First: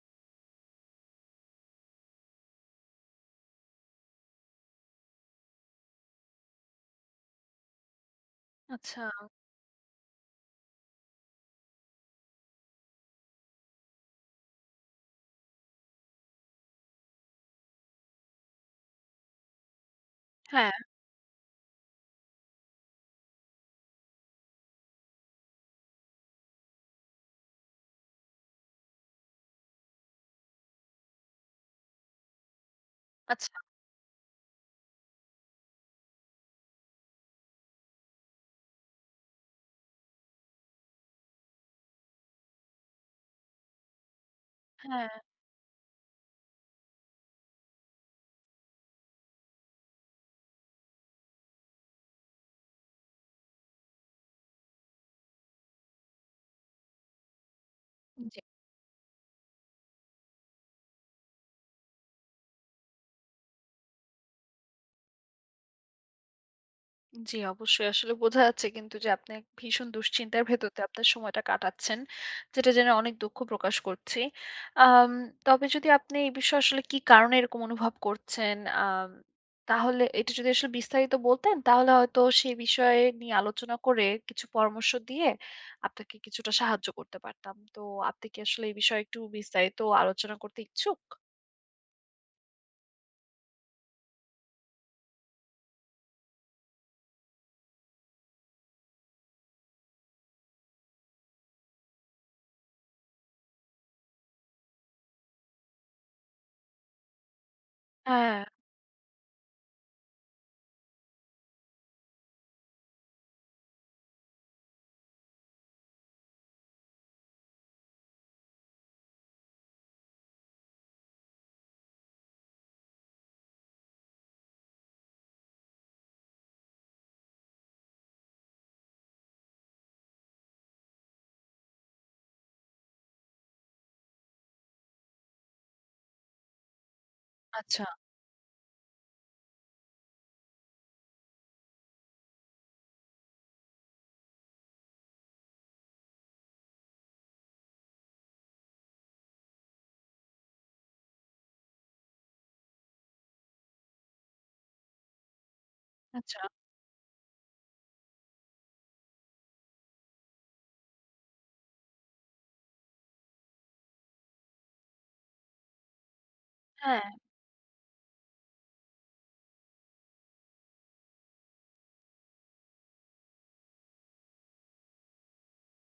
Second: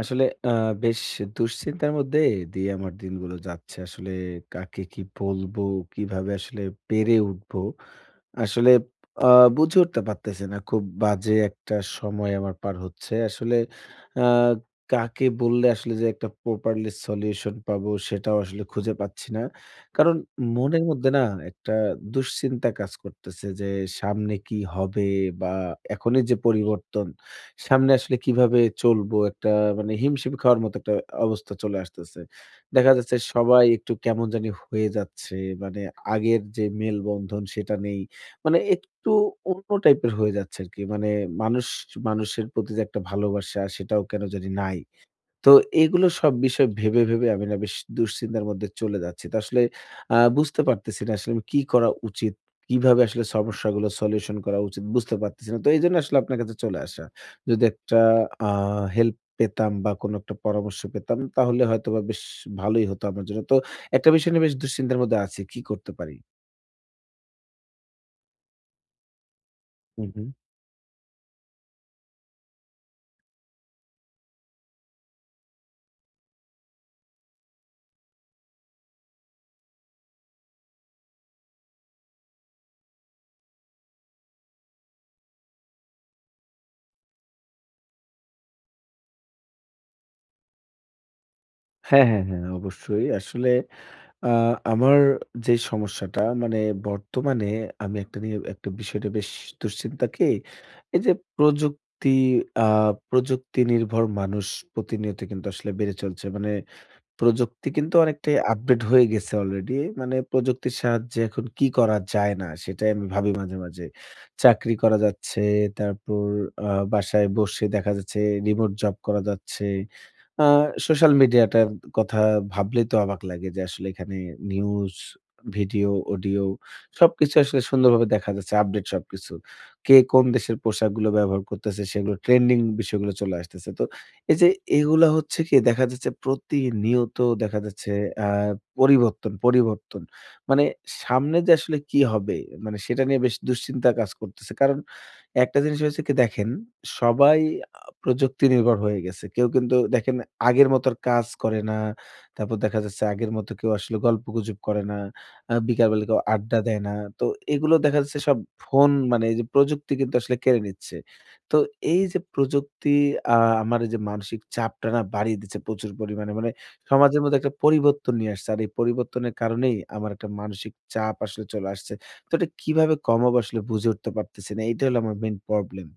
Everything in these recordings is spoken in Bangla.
আসলে বেশ দুশ্চিন্তার মধ্যে দিয়ে আমার দিনগুলো যাচ্ছে। আসলে কাকে কি বলবো? কিভাবে আসলে পেরে উঠবো? আসলে আচ্ছা। আ বুঝে উঠতে পারতেছি না। খুব বাজে একটা সময় আমার পার হচ্ছে। আসলে আ কাকে বললে আসলে যে একটা প্রপারলি সলিউশন পাবো সেটাও আসলে খুঁজে পাচ্ছি না। কারণ হ্যাঁ, মনের মধ্যে না একটা দুশ্চিন্তা কাজ করতেছে যে সামনে কি হবে? বা এখনই যে পরিবর্তন সামনে আসলে কিভাবে চলবো? একটা মানে হিমশিম খাওয়ার মতো একটা অবস্থা চলে আসতেছে। দেখা যাচ্ছে আচ্ছা। সবাই একটু কেমন জানি হয়ে যাচ্ছে। মানে আগের যে মেলবন্ধন সেটা নেই। মানে একটু অন্য টাইপের হয়ে যাচ্ছে আরকি। মানে মানুষ মানুষের প্রতি যে একটা ভালোবাসা সেটাও কেন জানি নাই। হ্যাঁ। তো এগুলো সব বিষয় ভেবে, ভেবে আমি না বেশ দুশ্চিন্তার মধ্যে চলে যাচ্ছি। তো আসলে বুঝতে পারতেছি না আসলে আমি কি করা উচিত? কিভাবে আসলে সমস্যাগুলো সলিউশন করা উচিত? বুঝতে পারতেছি না। তো এইজন্য আসলে আপনার কাছে চলে আসা। যদি একটা জি, আ হেল্প পেতাম বা কোনো একটা পরামর্শ পেতাম তাহলে হয়তোবা বেশ ভালোই হতো আমার জন্য। তো একটা বিষয় নিয়ে বেশ দুশ্চিন্তার মধ্যে আছি। কি করতে পারি? জি অবশ্যই। আসলে বোঝা যাচ্ছে কিন্তু যে আপনি এক ভীষণ হু, হু। দুশ্চিন্তার ভেতর দিয়ে আপনার সময়টা কাটাচ্ছেন। যেটা জেনে অনেক দুঃখ প্রকাশ করছি। আম তবে যদি আপনি এই বিষয়ে আসলে কি কারণে এরকম অনুভব করছেন, আম তাহলে এটা যদি আসলে বিস্তারিত বলতেন তাহলে হয়তো সেই বিষয়ে নিয়ে আলোচনা করে কিছু পরামর্শ দিয়ে আপনাকে কিছুটা সাহায্য করতে পারতাম। তো আপনি কি আসলে এই বিষয়ে একটু বিস্তারিত আলোচনা করতে ইচ্ছুক? হ্যাঁ, হ্যাঁ, হ্যাঁ, অবশ্যই। আসলে আ আমার যে সমস্যাটা মানে বর্তমানে আমি একটা বিষয়টা বেশ দুশ্চিন্তা কি, এই যে প্রযুক্তি আ প্রযুক্তি নির্ভর মানুষ প্রতিনিয়ত কিন্তু আসলে বেড়ে চলছে। মানে প্রযুক্তি কিন্তু অনেকটাই হ্যাঁ, আপডেট হয়ে গেছে অলরেডি। মানে প্রযুক্তির সাহায্যে এখন কি করা যায় না? সেটাই আমি ভাবি মাঝে, মাঝে। চাকরি করা যাচ্ছে, তারপর বাসায় বসে দেখা যাচ্ছে রিমোট জব করা যাচ্ছে। আ সোশ্যাল মিডিয়াটার কথা ভাবলেই তো অবাক লাগে যে আসলে এখানে নিউজ, ভিডিও, অডিও সবকিছু আসলে সুন্দরভাবে দেখা যাচ্ছে আপডেট সবকিছু। কে কোন দেশের পোশাকগুলো ব্যবহার করতেছে সেগুলো ট্রেন্ডিং বিষয়গুলো চলে আসতেছে। তো এই যে এগুলা হচ্ছে কি দেখা যাচ্ছে প্রতিনিয়ত দেখা আচ্ছা, যাচ্ছে আ পরিবর্তন, পরিবর্তন। মানে সামনে যে আসলে কি হবে? মানে সেটা নিয়ে বেশ দুশ্চিন্তা কাজ করতেছে। কারণ একটা জিনিস হয়েছে কি দেখেন, সবাই প্রযুক্তি নির্ভর হয়ে গেছে। কেউ কিন্তু দেখেন আগের মতো আর কাজ করে না। তারপর দেখা যাচ্ছে আগের মতো কেউ আসলে গল্পগুজব করে না। বিকালবেলা কেউ আচ্ছা। আড্ডা দেয় না। তো এগুলো দেখা যাচ্ছে সব ফোন মানে এই যে প্রযুক্তি কিন্তু আসলে কেড়ে নিচ্ছে। তো এই যে প্রযুক্তি আ আমার এই যে মানসিক চাপটা না বাড়িয়ে দিচ্ছে প্রচুর পরিমাণে। মানে হ্যাঁ। সমাজের মধ্যে একটা পরিবর্তন নিয়ে আসছে। আর এই পরিবর্তনের কারণেই আমার একটা মানসিক চাপ আসলে চলে আসছে। তো এটা কিভাবে কমাবো আসলে বুঝে উঠতে পারতেছি না। এইটা হলো আমার মেইন প্রবলেম।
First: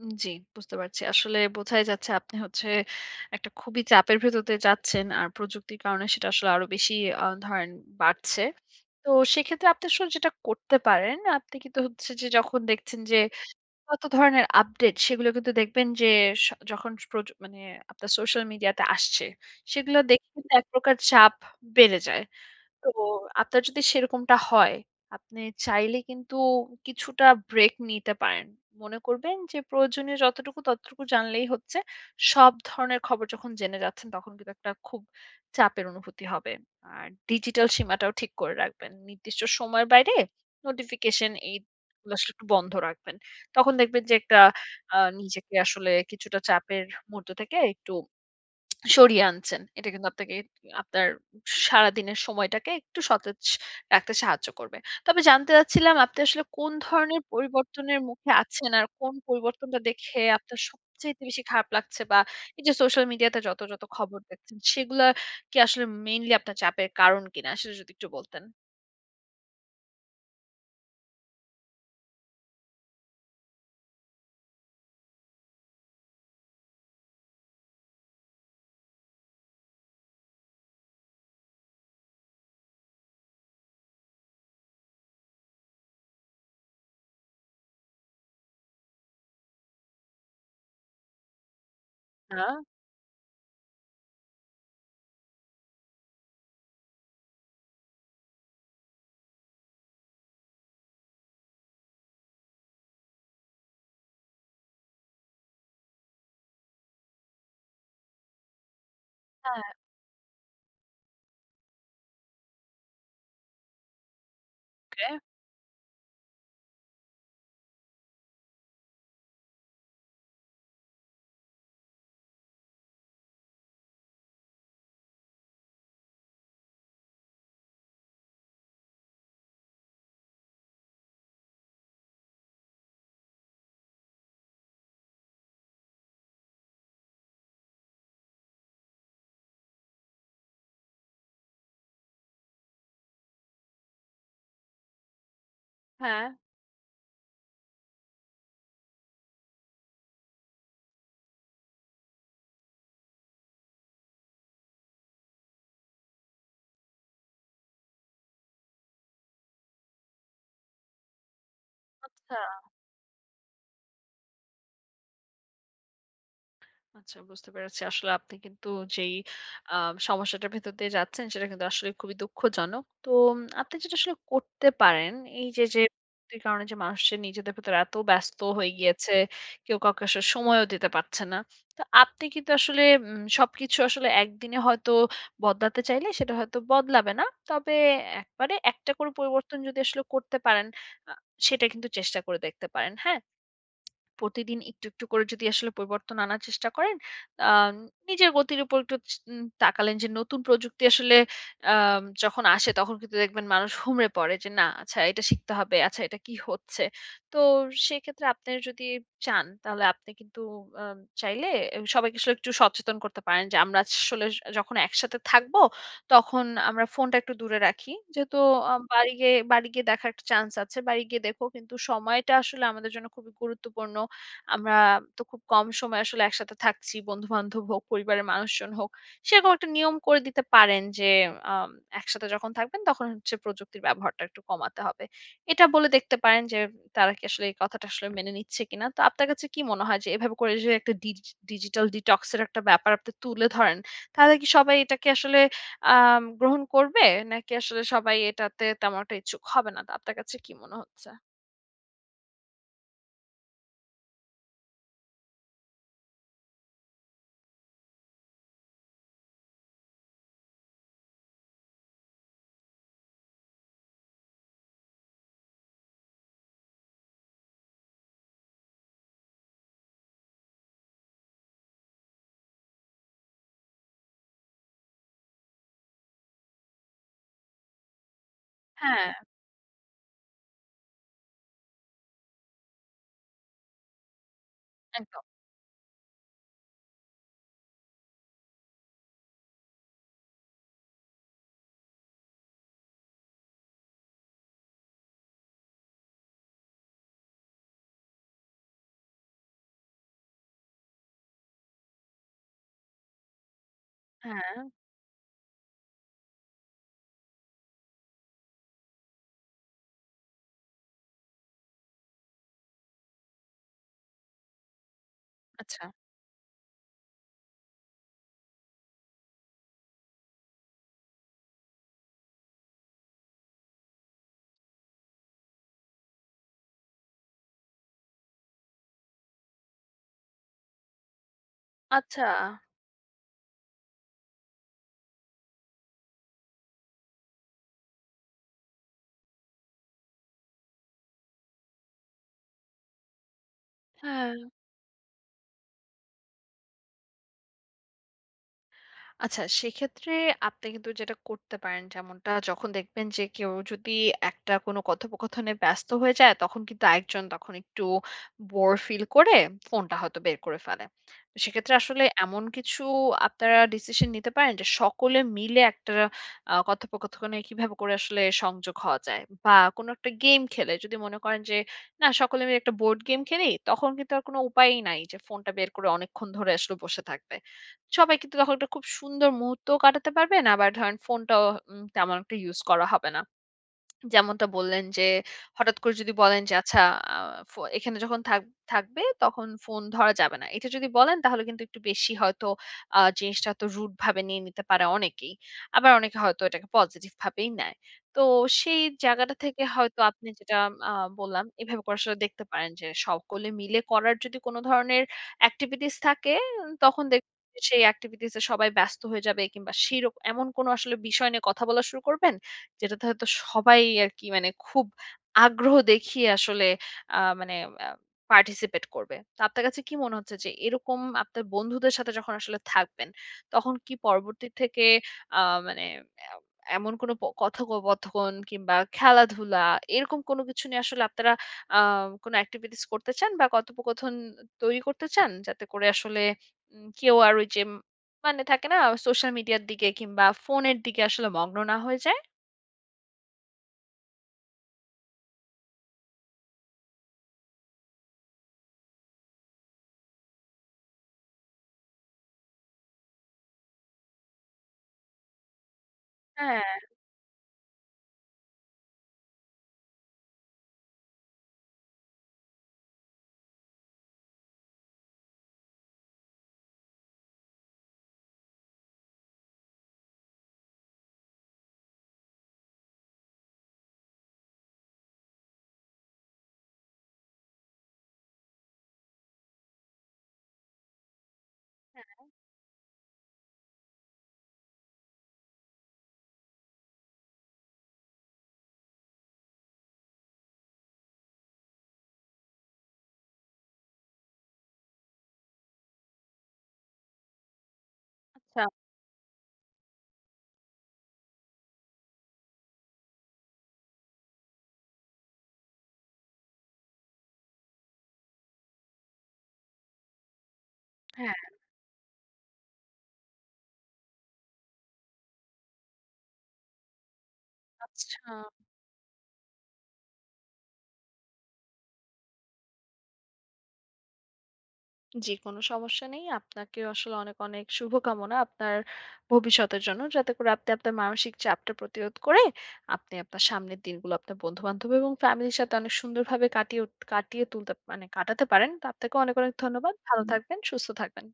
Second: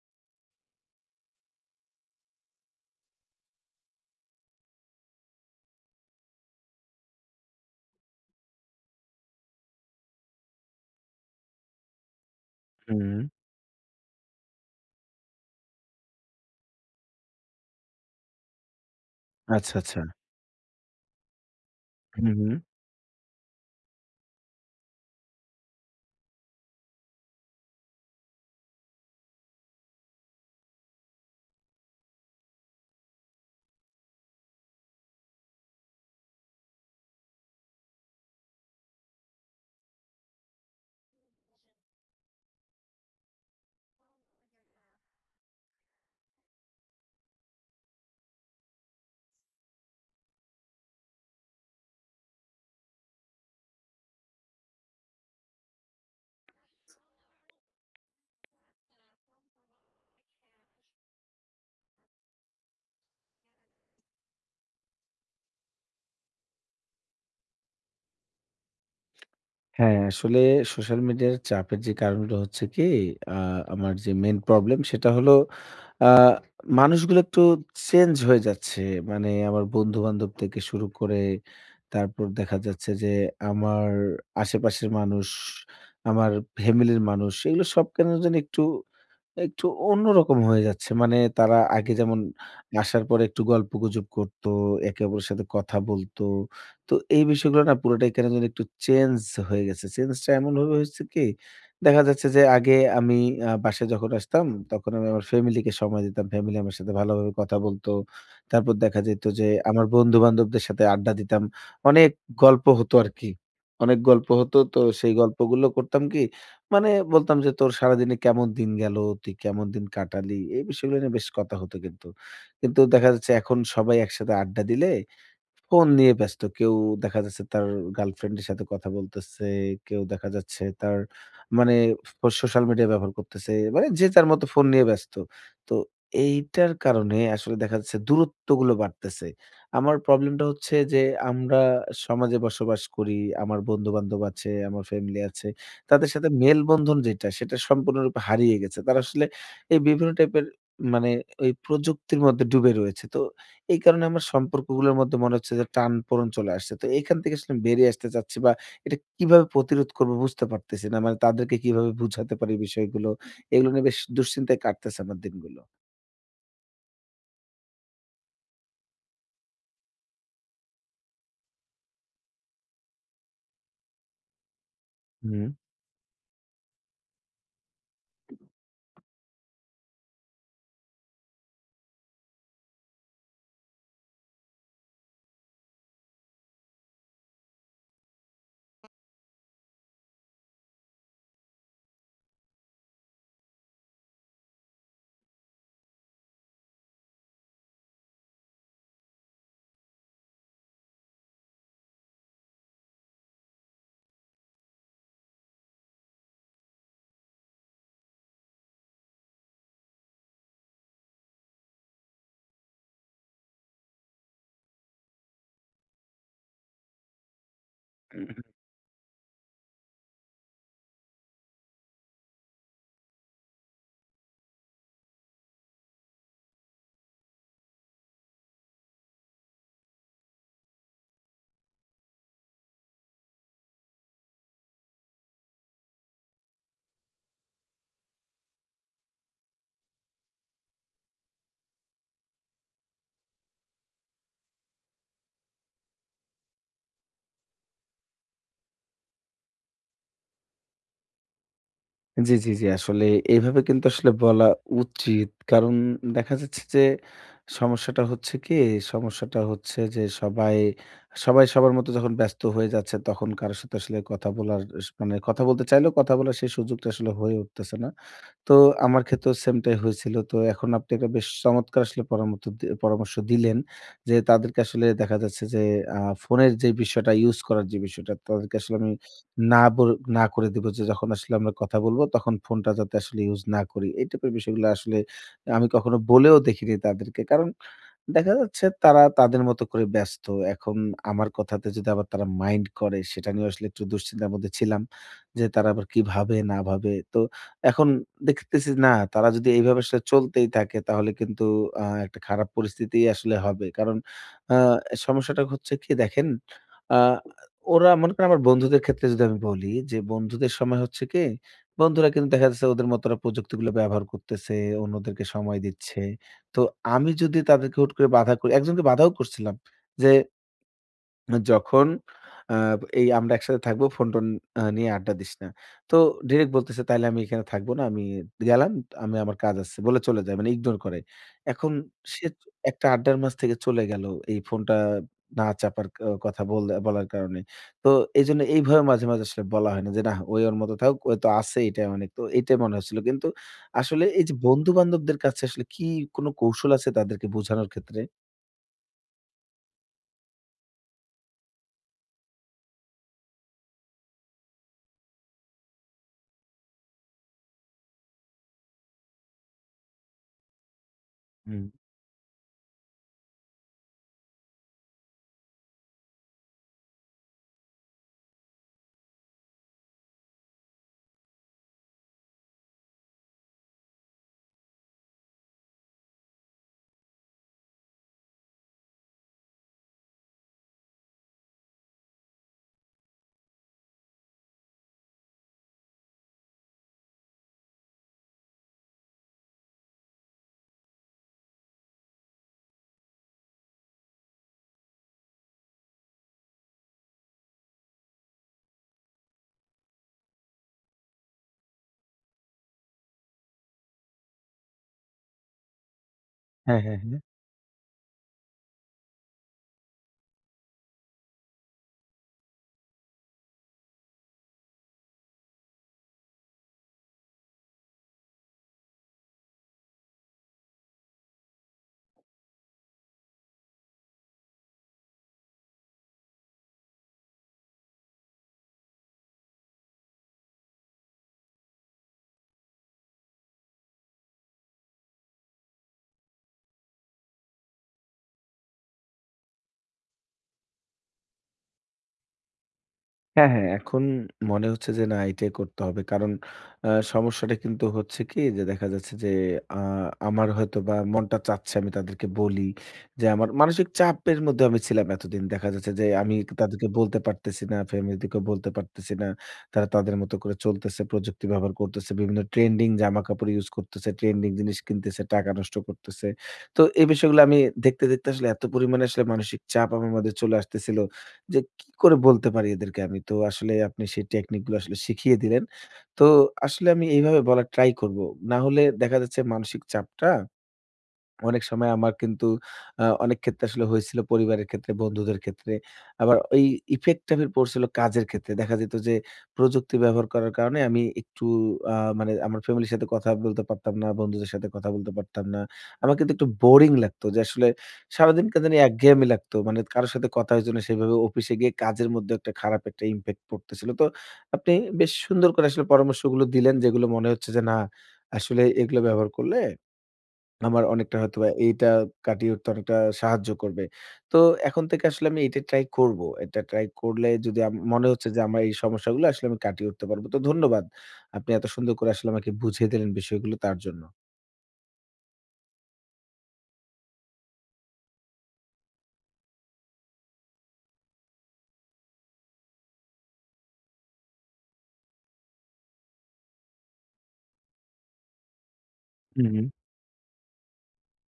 উম জি, বুঝতে পারছি। আসলে বোঝাই যাচ্ছে আপনি হচ্ছে একটা খুবই চাপের ভেতর দিয়ে যাচ্ছেন। আর প্রযুক্তির কারণে সেটা আসলে আরো বেশি ধরেন বাড়ছে। তো সেক্ষেত্রে আপনি আসলে যেটা করতে পারেন, আপনি কিন্তু হচ্ছে যে যখন দেখছেন হুম। যে কত ধরনের আপডেট সেগুলো কিন্তু দেখবেন যে স যখন প্রযু মানে আপনার সোশ্যাল মিডিয়াতে আসছে, আচ্ছা, সেগুলো আচ্ছা। দেখে কিন্তু এক প্রকার চাপ বেড়ে যায়। হু, হু। তো আপনার যদি সেরকমটা হয়, আপনি চাইলে কিন্তু কিছুটা ব্রেক নিতে পারেন। মনে করবেন যে প্রয়োজনীয় যতটুকু, ততটুকু জানলেই হচ্ছে। সব ধরনের খবর যখন জেনে যাচ্ছেন, তখন কিন্তু একটা খুব চাপের অনুভূতি হবে। আর ডিজিটাল সীমাটাও ঠিক করে রাখবেন। নির্দিষ্ট সময়ের বাইরে নোটিফিকেশন এইগুলো আসলে একটু বন্ধ রাখবেন। তখন দেখবেন যে একটা নিজেকে আসলে কিছুটা চাপের মধ্য থেকে একটু সরিয়ে আনছেন। এটা কিন্তু আপনাকে আপনার সারাদিনের সময়টাকে একটু সতেজ রাখতে সাহায্য করবে। তবে জানতে চাচ্ছিলাম আপনি আসলে কোন ধরনের পরিবর্তনের মুখে আছেন? আর কোন পরিবর্তনটা দেখে আপনার সবচাইতে বেশি খারাপ লাগছে? বা এই যে সোশ্যাল মিডিয়াতে যত, যত খবর দেখছেন সেগুলা কি আসলে মেইনলি আপনার চাপের কারণ কিনা? সেটা যদি একটু বলতেন। হ্যাঁ, আসলে সোশ্যাল মিডিয়ার চাপের যে কারণটা হচ্ছে কি, আ আমার যে মেইন প্রবলেম সেটা হলো আ মানুষগুলো একটু চেঞ্জ হয়ে যাচ্ছে। মানে আমার বন্ধু-বান্ধব থেকে শুরু করে তারপর দেখা যাচ্ছে যে আমার আশেপাশের মানুষ, আমার ফ্যামিলির মানুষ এগুলো সব কেন জানি একটু একটু অন্যরকম হয়ে যাচ্ছে। মানে তারা আগে যেমন আ আসার পরে একটু গল্পগুজব করত, একে অপরের সাথে কথা বলতো। তো এই বিষয়গুলো না পুরোটাই কেন জানি একটু চেঞ্জ হয়ে গেছে। চেঞ্জটা এমনভাবে হয়েছে কি, দেখা যাচ্ছে যে আগে আমি বাসায় যখন আসতাম তখন আমি আমার ফ্যামিলিকে সময় দিতাম। ফ্যামিলি আমার সাথে ভালোভাবে কথা বলতো। তারপর দেখা যেত যে হ্যাঁ, আমার বন্ধু-বান্ধবদের সাথে আড্ডা দিতাম। অনেক গল্প হতো আরকি। অনেক গল্প হতো। তো ওকে। সেই গল্পগুলো করতাম কি মানে বলতাম যে, "তোর সারাদিনে কেমন দিন গেল? তুই কেমন দিন কাটালি?" এই বিষয়গুলো নিয়ে বেশ কথা হতো কিন্তু। কিন্তু দেখা যাচ্ছে এখন সবাই একসাথে আড্ডা দিলে ফোন নিয়ে ব্যস্ত। কেউ দেখা যাচ্ছে তার গার্লফ্রেন্ডের সাথে কথা বলতেছে, কেউ দেখা যাচ্ছে তার মানে সোশ্যাল মিডিয়া ব্যবহার করতেছে। মানে যে যার মতো ফোন নিয়ে ব্যস্ত। তো এইটার কারণে আসলে দেখা যাচ্ছে দূরত্বগুলো বাড়তেছে। আমার প্রবলেমটা হচ্ছে যে আমরা সমাজে বসবাস করি। আমার বন্ধু-বান্ধব আছে, আমার ফ্যামিলি আছে। তাদের হ্যাঁ, সাথে মেলবন্ধন যেটা সেটা সম্পূর্ণরূপে হারিয়ে গেছে। তারা আসলে এই বিভিন্ন টাইপের মানে ওই প্রযুক্তির মধ্যে ডুবে রয়েছে। তো এই কারণে আমার সম্পর্কগুলোর মধ্যে মনে হচ্ছে যে টানপোড়েন চলে আসছে। তো এখান থেকে আসলে বেরিয়ে আসতে চাচ্ছি বা এটা কিভাবে প্রতিরোধ করব বুঝতে পারতেছি না। মানে তাদেরকে কিভাবে বুঝাতে আচ্ছা। পারি বিষয়গুলো। এগুলো নিয়ে বেশ দুশ্চিন্তায় কাটতেছে আমার দিনগুলো। আচ্ছা বুঝতে পেরেছি। আসলে আপনি কিন্তু যেই আ সমস্যাটার ভেতর দিয়ে যাচ্ছেন সেটা কিন্তু আসলে খুবই দুঃখজনক। তো আপনি যেটা আসলে করতে পারেন হুম। এই যে, যে প্রযুক্তির কারণে যে মানুষ যে নিজেদের ভেতরে এত ব্যস্ত হয়ে গিয়েছে, কেউ কাউকে আসলে সময়ও দিতে পারছে না। তো আপনি কিন্তু আসলে সবকিছু আসলে একদিনে হয়তো বদলাতে চাইলে সেটা হয়তো বদলাবে না। তবে একবারে একটা করে পরিবর্তন যদি আসলে করতে পারেন আ সেটা কিন্তু চেষ্টা করে দেখতে পারেন। হ্যাঁ? প্রতিদিন একটু, একটু করে যদি আসলে পরিবর্তন আনার চেষ্টা করেন, আম নিজের গতির উপর একটু চ উম তাকালেন যে নতুন প্রযুক্তি আসলে যখন আসে তখন কিন্তু দেখবেন মানুষ হুমড়ে পড়ে যে, "না, আচ্ছা এটা শিখতে হবে। আচ্ছা এটা কি হচ্ছে?" তো সেক্ষেত্রে আপনি যদি চান তাহলে আপনি কিন্তু চাইলে সবাইকে আসলে একটু সচেতন করতে পারেন যে আমরা আসলে যখন একসাথে থাকবো তখন আমরা ফোনটা একটু দূরে রাখি। যেহেতু বাড়ি গিয়ে দেখার একটা চান্স আছে। বাড়ি গিয়ে দেখো কিন্তু সময়টা আসলে আমাদের জন্য খুবই গুরুত্বপূর্ণ। আমরা তো খুব কম সময় আসলে একসাথে থাকছি। বন্ধু-বান্ধব হোক, পরিবারের মানুষজন হোক। সেরকম একটা নিয়ম করে দিতে পারেন যে, আম একসাথে যখন থাকবেন তখন হচ্ছে প্রযুক্তির ব্যবহারটা একটু কমাতে হবে। এটা বলে দেখতে পারেন যে, তারা কি আসলে এই কথাটা আসলে মেনে নিচ্ছে কিনা? তো আপনার কাছে কি মনে হয় যে, এভাবে করে যে একটা ডিজিটাল ডিটক্স এর একটা ব্যাপার আপনি তুলে ধরেন, তাহলে কি সবাই এটাকে আসলে গ্রহণ করবে? নাকি আসলে সবাই এটাতে তেমন একটা ইচ্ছুক হবে না? তো আপনার কাছে কি মনে হচ্ছে? জি, জি, জি। আসলে এভাবে কিন্তু আসলে বলা উচিত। কারণ দেখা যাচ্ছে যে সমস্যাটা হচ্ছে কি? সমস্যাটা হচ্ছে যে সবাই, সবাই সবার মতো যখন ব্যস্ত হয়ে যাচ্ছে তখন কারো সাথে আসলে কথা বলার মানে কথা বলতে চাইলেও কথা বলার সেই সুযোগটা আসলে হয়ে উঠতেছে না। তো আমার ক্ষেত্রেও সেমটাই হয়েছিল। তো এখন আপনি একটা বেশ চমৎকার আসলে পরামত দি পরামর্শ দিলেন যে, তাদেরকে আসলে দেখা যাচ্ছে যে, ফোনের যে বিষয়টা ইউজ করার যে বিষয়টা, তাদেরকে আসলে আমি হ্যাঁ, না বল না করে দিব যে, যখন আসলে আমরা কথা বলব, তখন ফোনটা যাতে আসলে ইউজ না করি। এই টাইপের বিষয়গুলো আসলে একদম। আমি কখনো বলেও দেখিনি তাদেরকে। কারণ দেখা যাচ্ছে তারা তাদের মতো করে ব্যস্ত। এখন আমার কথাতে যদি আবার তারা মাইন্ড করে সেটা নিয়ে আসলে একটু দুশ্চিন্তার মধ্যে ছিলাম। যে তারা আবার কি ভাবে না ভাবে। তো এখন দেখতেছি না তারা যদি এইভাবে আসলে চলতেই থাকে তাহলে কিন্তু একটা খারাপ পরিস্থিতি আসলে হবে। কারণ আ হ্যাঁ, সমস্যাটা হচ্ছে কি দেখেন আ ওরা মনে করেন আমার বন্ধুদের ক্ষেত্রে যদি আমি বলি যে বন্ধুদের সময় হচ্ছে কি বন্ধুরা কিন্তু দেখা যাচ্ছে ওদের মত ওরা প্রযুক্তিগুলো ব্যবহার করতেছে, অন্যদেরকে সময় আচ্ছা। দিচ্ছে। তো আমি যদি তাদেরকে হুট করে বাধা করি, একজনকে বাধাও করছিলাম যে, যখন আ এই আমরা একসাথে থাকবো ফোন-টোন নিয়ে আড্ডা দিস না। তো ডিরেক্ট বলতেছে, "তাইলে আমি এখানে থাকবো না। আমি গেলাম। আমি আমার কাজ আছে" বলে চলে যায়। মানে ইগনোর করে। এখন সে আচ্ছা। একটা আড্ডার মাঝ থেকে চলে গেল এই ফোনটা না চাপার ক কথা বল বলার কারণে। তো এজন্য এইভাবে মাঝে, মাঝে আসলে বলা হয় না যে, "নাহ, ওই ওর মতো থাকুক। ওই তো আছে এটাই অনেক।" তো এটাই মনে হচ্ছিল। কিন্তু আসলে এই হ্যাঁ, যে বন্ধু-বান্ধবদের কাছে আসলে কি কোনো কৌশল আছে তাদেরকে বোঝানোর ক্ষেত্রে? আচ্ছা সেক্ষেত্রে আপনি কিন্তু যেটা করতে পারেন যেমনটা যখন দেখবেন যে কেউ যদি একটা কোনো কথোপকথনে ব্যস্ত হয়ে যায় তখন কিন্তু একজন তখন একটু বোর ফিল করে ফোনটা হয়তো বের করে ফেলে তো হুম। সেক্ষেত্রে আসলে এমন কিছু আপনারা ডিসিশন নিতে পারেন যে সকলে মিলে একটা কথোপকথনে কিভাবে করে আসলে সংযোগ হওয়া যায় বা কোনো একটা গেম খেলে যদি মনে করেন যে না সকলে মিলে একটা বোর্ড গেম খেলি তখন কিন্তু আর কোনো উপায়ই নাই যে ফোনটা বের করে অনেকক্ষণ ধরে আসলে বসে থাকবে সবাই কিন্তু তখন একটা খুব সুন্দর মুহূর্তও কাটাতে পারবেন। আবার ধরেন ফোনটাও তেমন একটা ইউজ করা হবে না। যেমনটা বললেন যে, হঠাৎ করে যদি বলেন যে, "আচ্ছা আ এখানে যখন থাকবে তখন ফোন ধরা যাবে না।" এটা যদি বলেন তাহলে কিন্তু একটু বেশি হয়তো জিনিসটা হয়তো রুড ভাবে নিয়ে নিতে পারে অনেকেই। আবার অনেকে হয়তো এটাকে পজিটিভ ভাবেই নেয়। তো সেই জায়গাটা থেকে হয়তো আপনি যেটা আ বললাম এভাবে করে আসলে দেখতে পারেন যে, সকলে মিলে করার যদি কোনো ধরনের এক্টিভিটিস থাকে হ্যাঁ, হ্যাঁ, তখন হ্যাঁ। দেখবেন যে, সেই এক্টিভিটিস এ সবাই ব্যস্ত হয়ে যাবে কিংবা এমন কোনো আসলে বিষয় নিয়ে কথা বলা শুরু করবেন যেটাতে হয়তো সবাই আরকি মানে খুব আগ্রহ দেখিয়ে আসলে মানে আ পার্টিসিপেট করবে। তো আপনার কাছে কি মনে হচ্ছে যে এরকম আপনার বন্ধুদের সাথে যখন আসলে থাকবেন, তখন কি পরবর্তী থেকে আ মানে এ এমন কোনো কথোপকথন কিংবা খেলাধুলা এরকম কোনো কিছু নিয়ে আসলে আপনারা আ কোনো এক্টিভিটিস করতে চান বা কথোপকথন তৈরি করতে চান? যাতে করে আসলে কেউ আর ওই যে মানে থাকে না সোশ্যাল মিডিয়ার দিকে কিংবা ফোনের দিকে আসলে মগ্ন না হয়ে যায়? হ্যাঁ, হ্যাঁ। এখন মনে হচ্ছে যে না এটাই করতে হবে। কারণ সমস্যাটা কিন্তু হচ্ছে কি যে দেখা যাচ্ছে যে আ আমার হয়তোবা মনটা চাচ্ছে আমি তাদেরকে বলি যে আমার মানসিক চাপের মধ্যে আমি ছিলাম এতদিন। দেখা যাচ্ছে যে আমি হ্যাঁ। তাদেরকে বলতে পারতেছি না, ফ্যামিলিকেও বলতে পারতেছি না। তারা তাদের মতো করে চলতেছে, প্রযুক্তি ব্যবহার করতেছে, বিভিন্ন ট্রেন্ডিং জামাকাপড় ইউজ করতেছে, ট্রেন্ডিং জিনিস কিনতেছে, টাকা নষ্ট করতেছে। তো এই বিষয়গুলো আমি দেখতে, দেখতে আসলে এত পরিমাণে আসলে মানসিক চাপ আমার মধ্যে চলে আসতেছিল যে কি করে বলতে পারি এদেরকে আমি? তো আসলে আপনি সেই টেকনিক গুলো আসলে শিখিয়ে দিলেন। তো আসলে আমি এইভাবে বলার ট্রাই করব। না হলে দেখা যাচ্ছে মানসিক চাপটা অনেক সময় আমার কিন্তু অনেক ক্ষেত্রে আসলে হয়েছিল পরিবারের ক্ষেত্রে, বন্ধুদের ক্ষেত্রে। আবার ওই ইফেক্টটা ফের পড়ছিল কাজের ক্ষেত্রে। দেখা যেত যে প্রযুক্তি ব্যবহার করার কারণে আমি একটু মানে আমার ফ্যামিলির সাথে কথা বলতে পারতাম না, বন্ধুদের সাথে কথা বলতে পারতাম না। আমার কিন্তু একটু বোরিং লাগতো যে আসলে সারাদিন কেন আচ্ছা, জানি একঘেয়েমি লাগতো। মানে কারো সাথে কথা হইছিল না সেভাবে অফিসে গিয়ে কাজের মধ্যে একটা খারাপ একটা ইমপ্যাক্ট পড়তেছিল। তো আপনি বেশ সুন্দর করে আসলে পরামর্শগুলো দিলেন যেগুলো মনে হচ্ছে যে না আসলে এগুলো ব্যবহার করলে আমার অনেকটা হ্যাঁ, হয়তোবা এইটা কাটিয়ে উঠতে অনেকটা সাহায্য করবে। তো এখন থেকে আসলে আমি এটা ট্রাই করব। এটা ট্রাই করলে যদি মনে আচ্ছা। হচ্ছে যে আমার এই সমস্যাগুলো আসলে আমি কাটিয়ে উঠতে পারব। তো ধন্যবাদ। আপনি এত সুন্দর করে আসলে আমাকে বুঝিয়ে দিলেন বিষয়গুলো তার জন্য। জি, কোন সমস্যা নেই। আপনাকে আসলে অনেক, অনেক শুভকামনা আপনার ভবিষ্যতের জন্য। যাতে করে আপনি আপনার মানসিক চাপটা প্রতিরোধ করে আপনি আপনার সামনের দিনগুলো আপনার বন্ধু-বান্ধব এবং ফ্যামিলির সাথে অনেক সুন্দরভাবে কাটিয়ে তুলতে মানে কাটাতে পারেন। তো আপনাকে অনেক, অনেক হুম। ধন্যবাদ। ভালো থাকবেন, সুস্থ থাকবেন।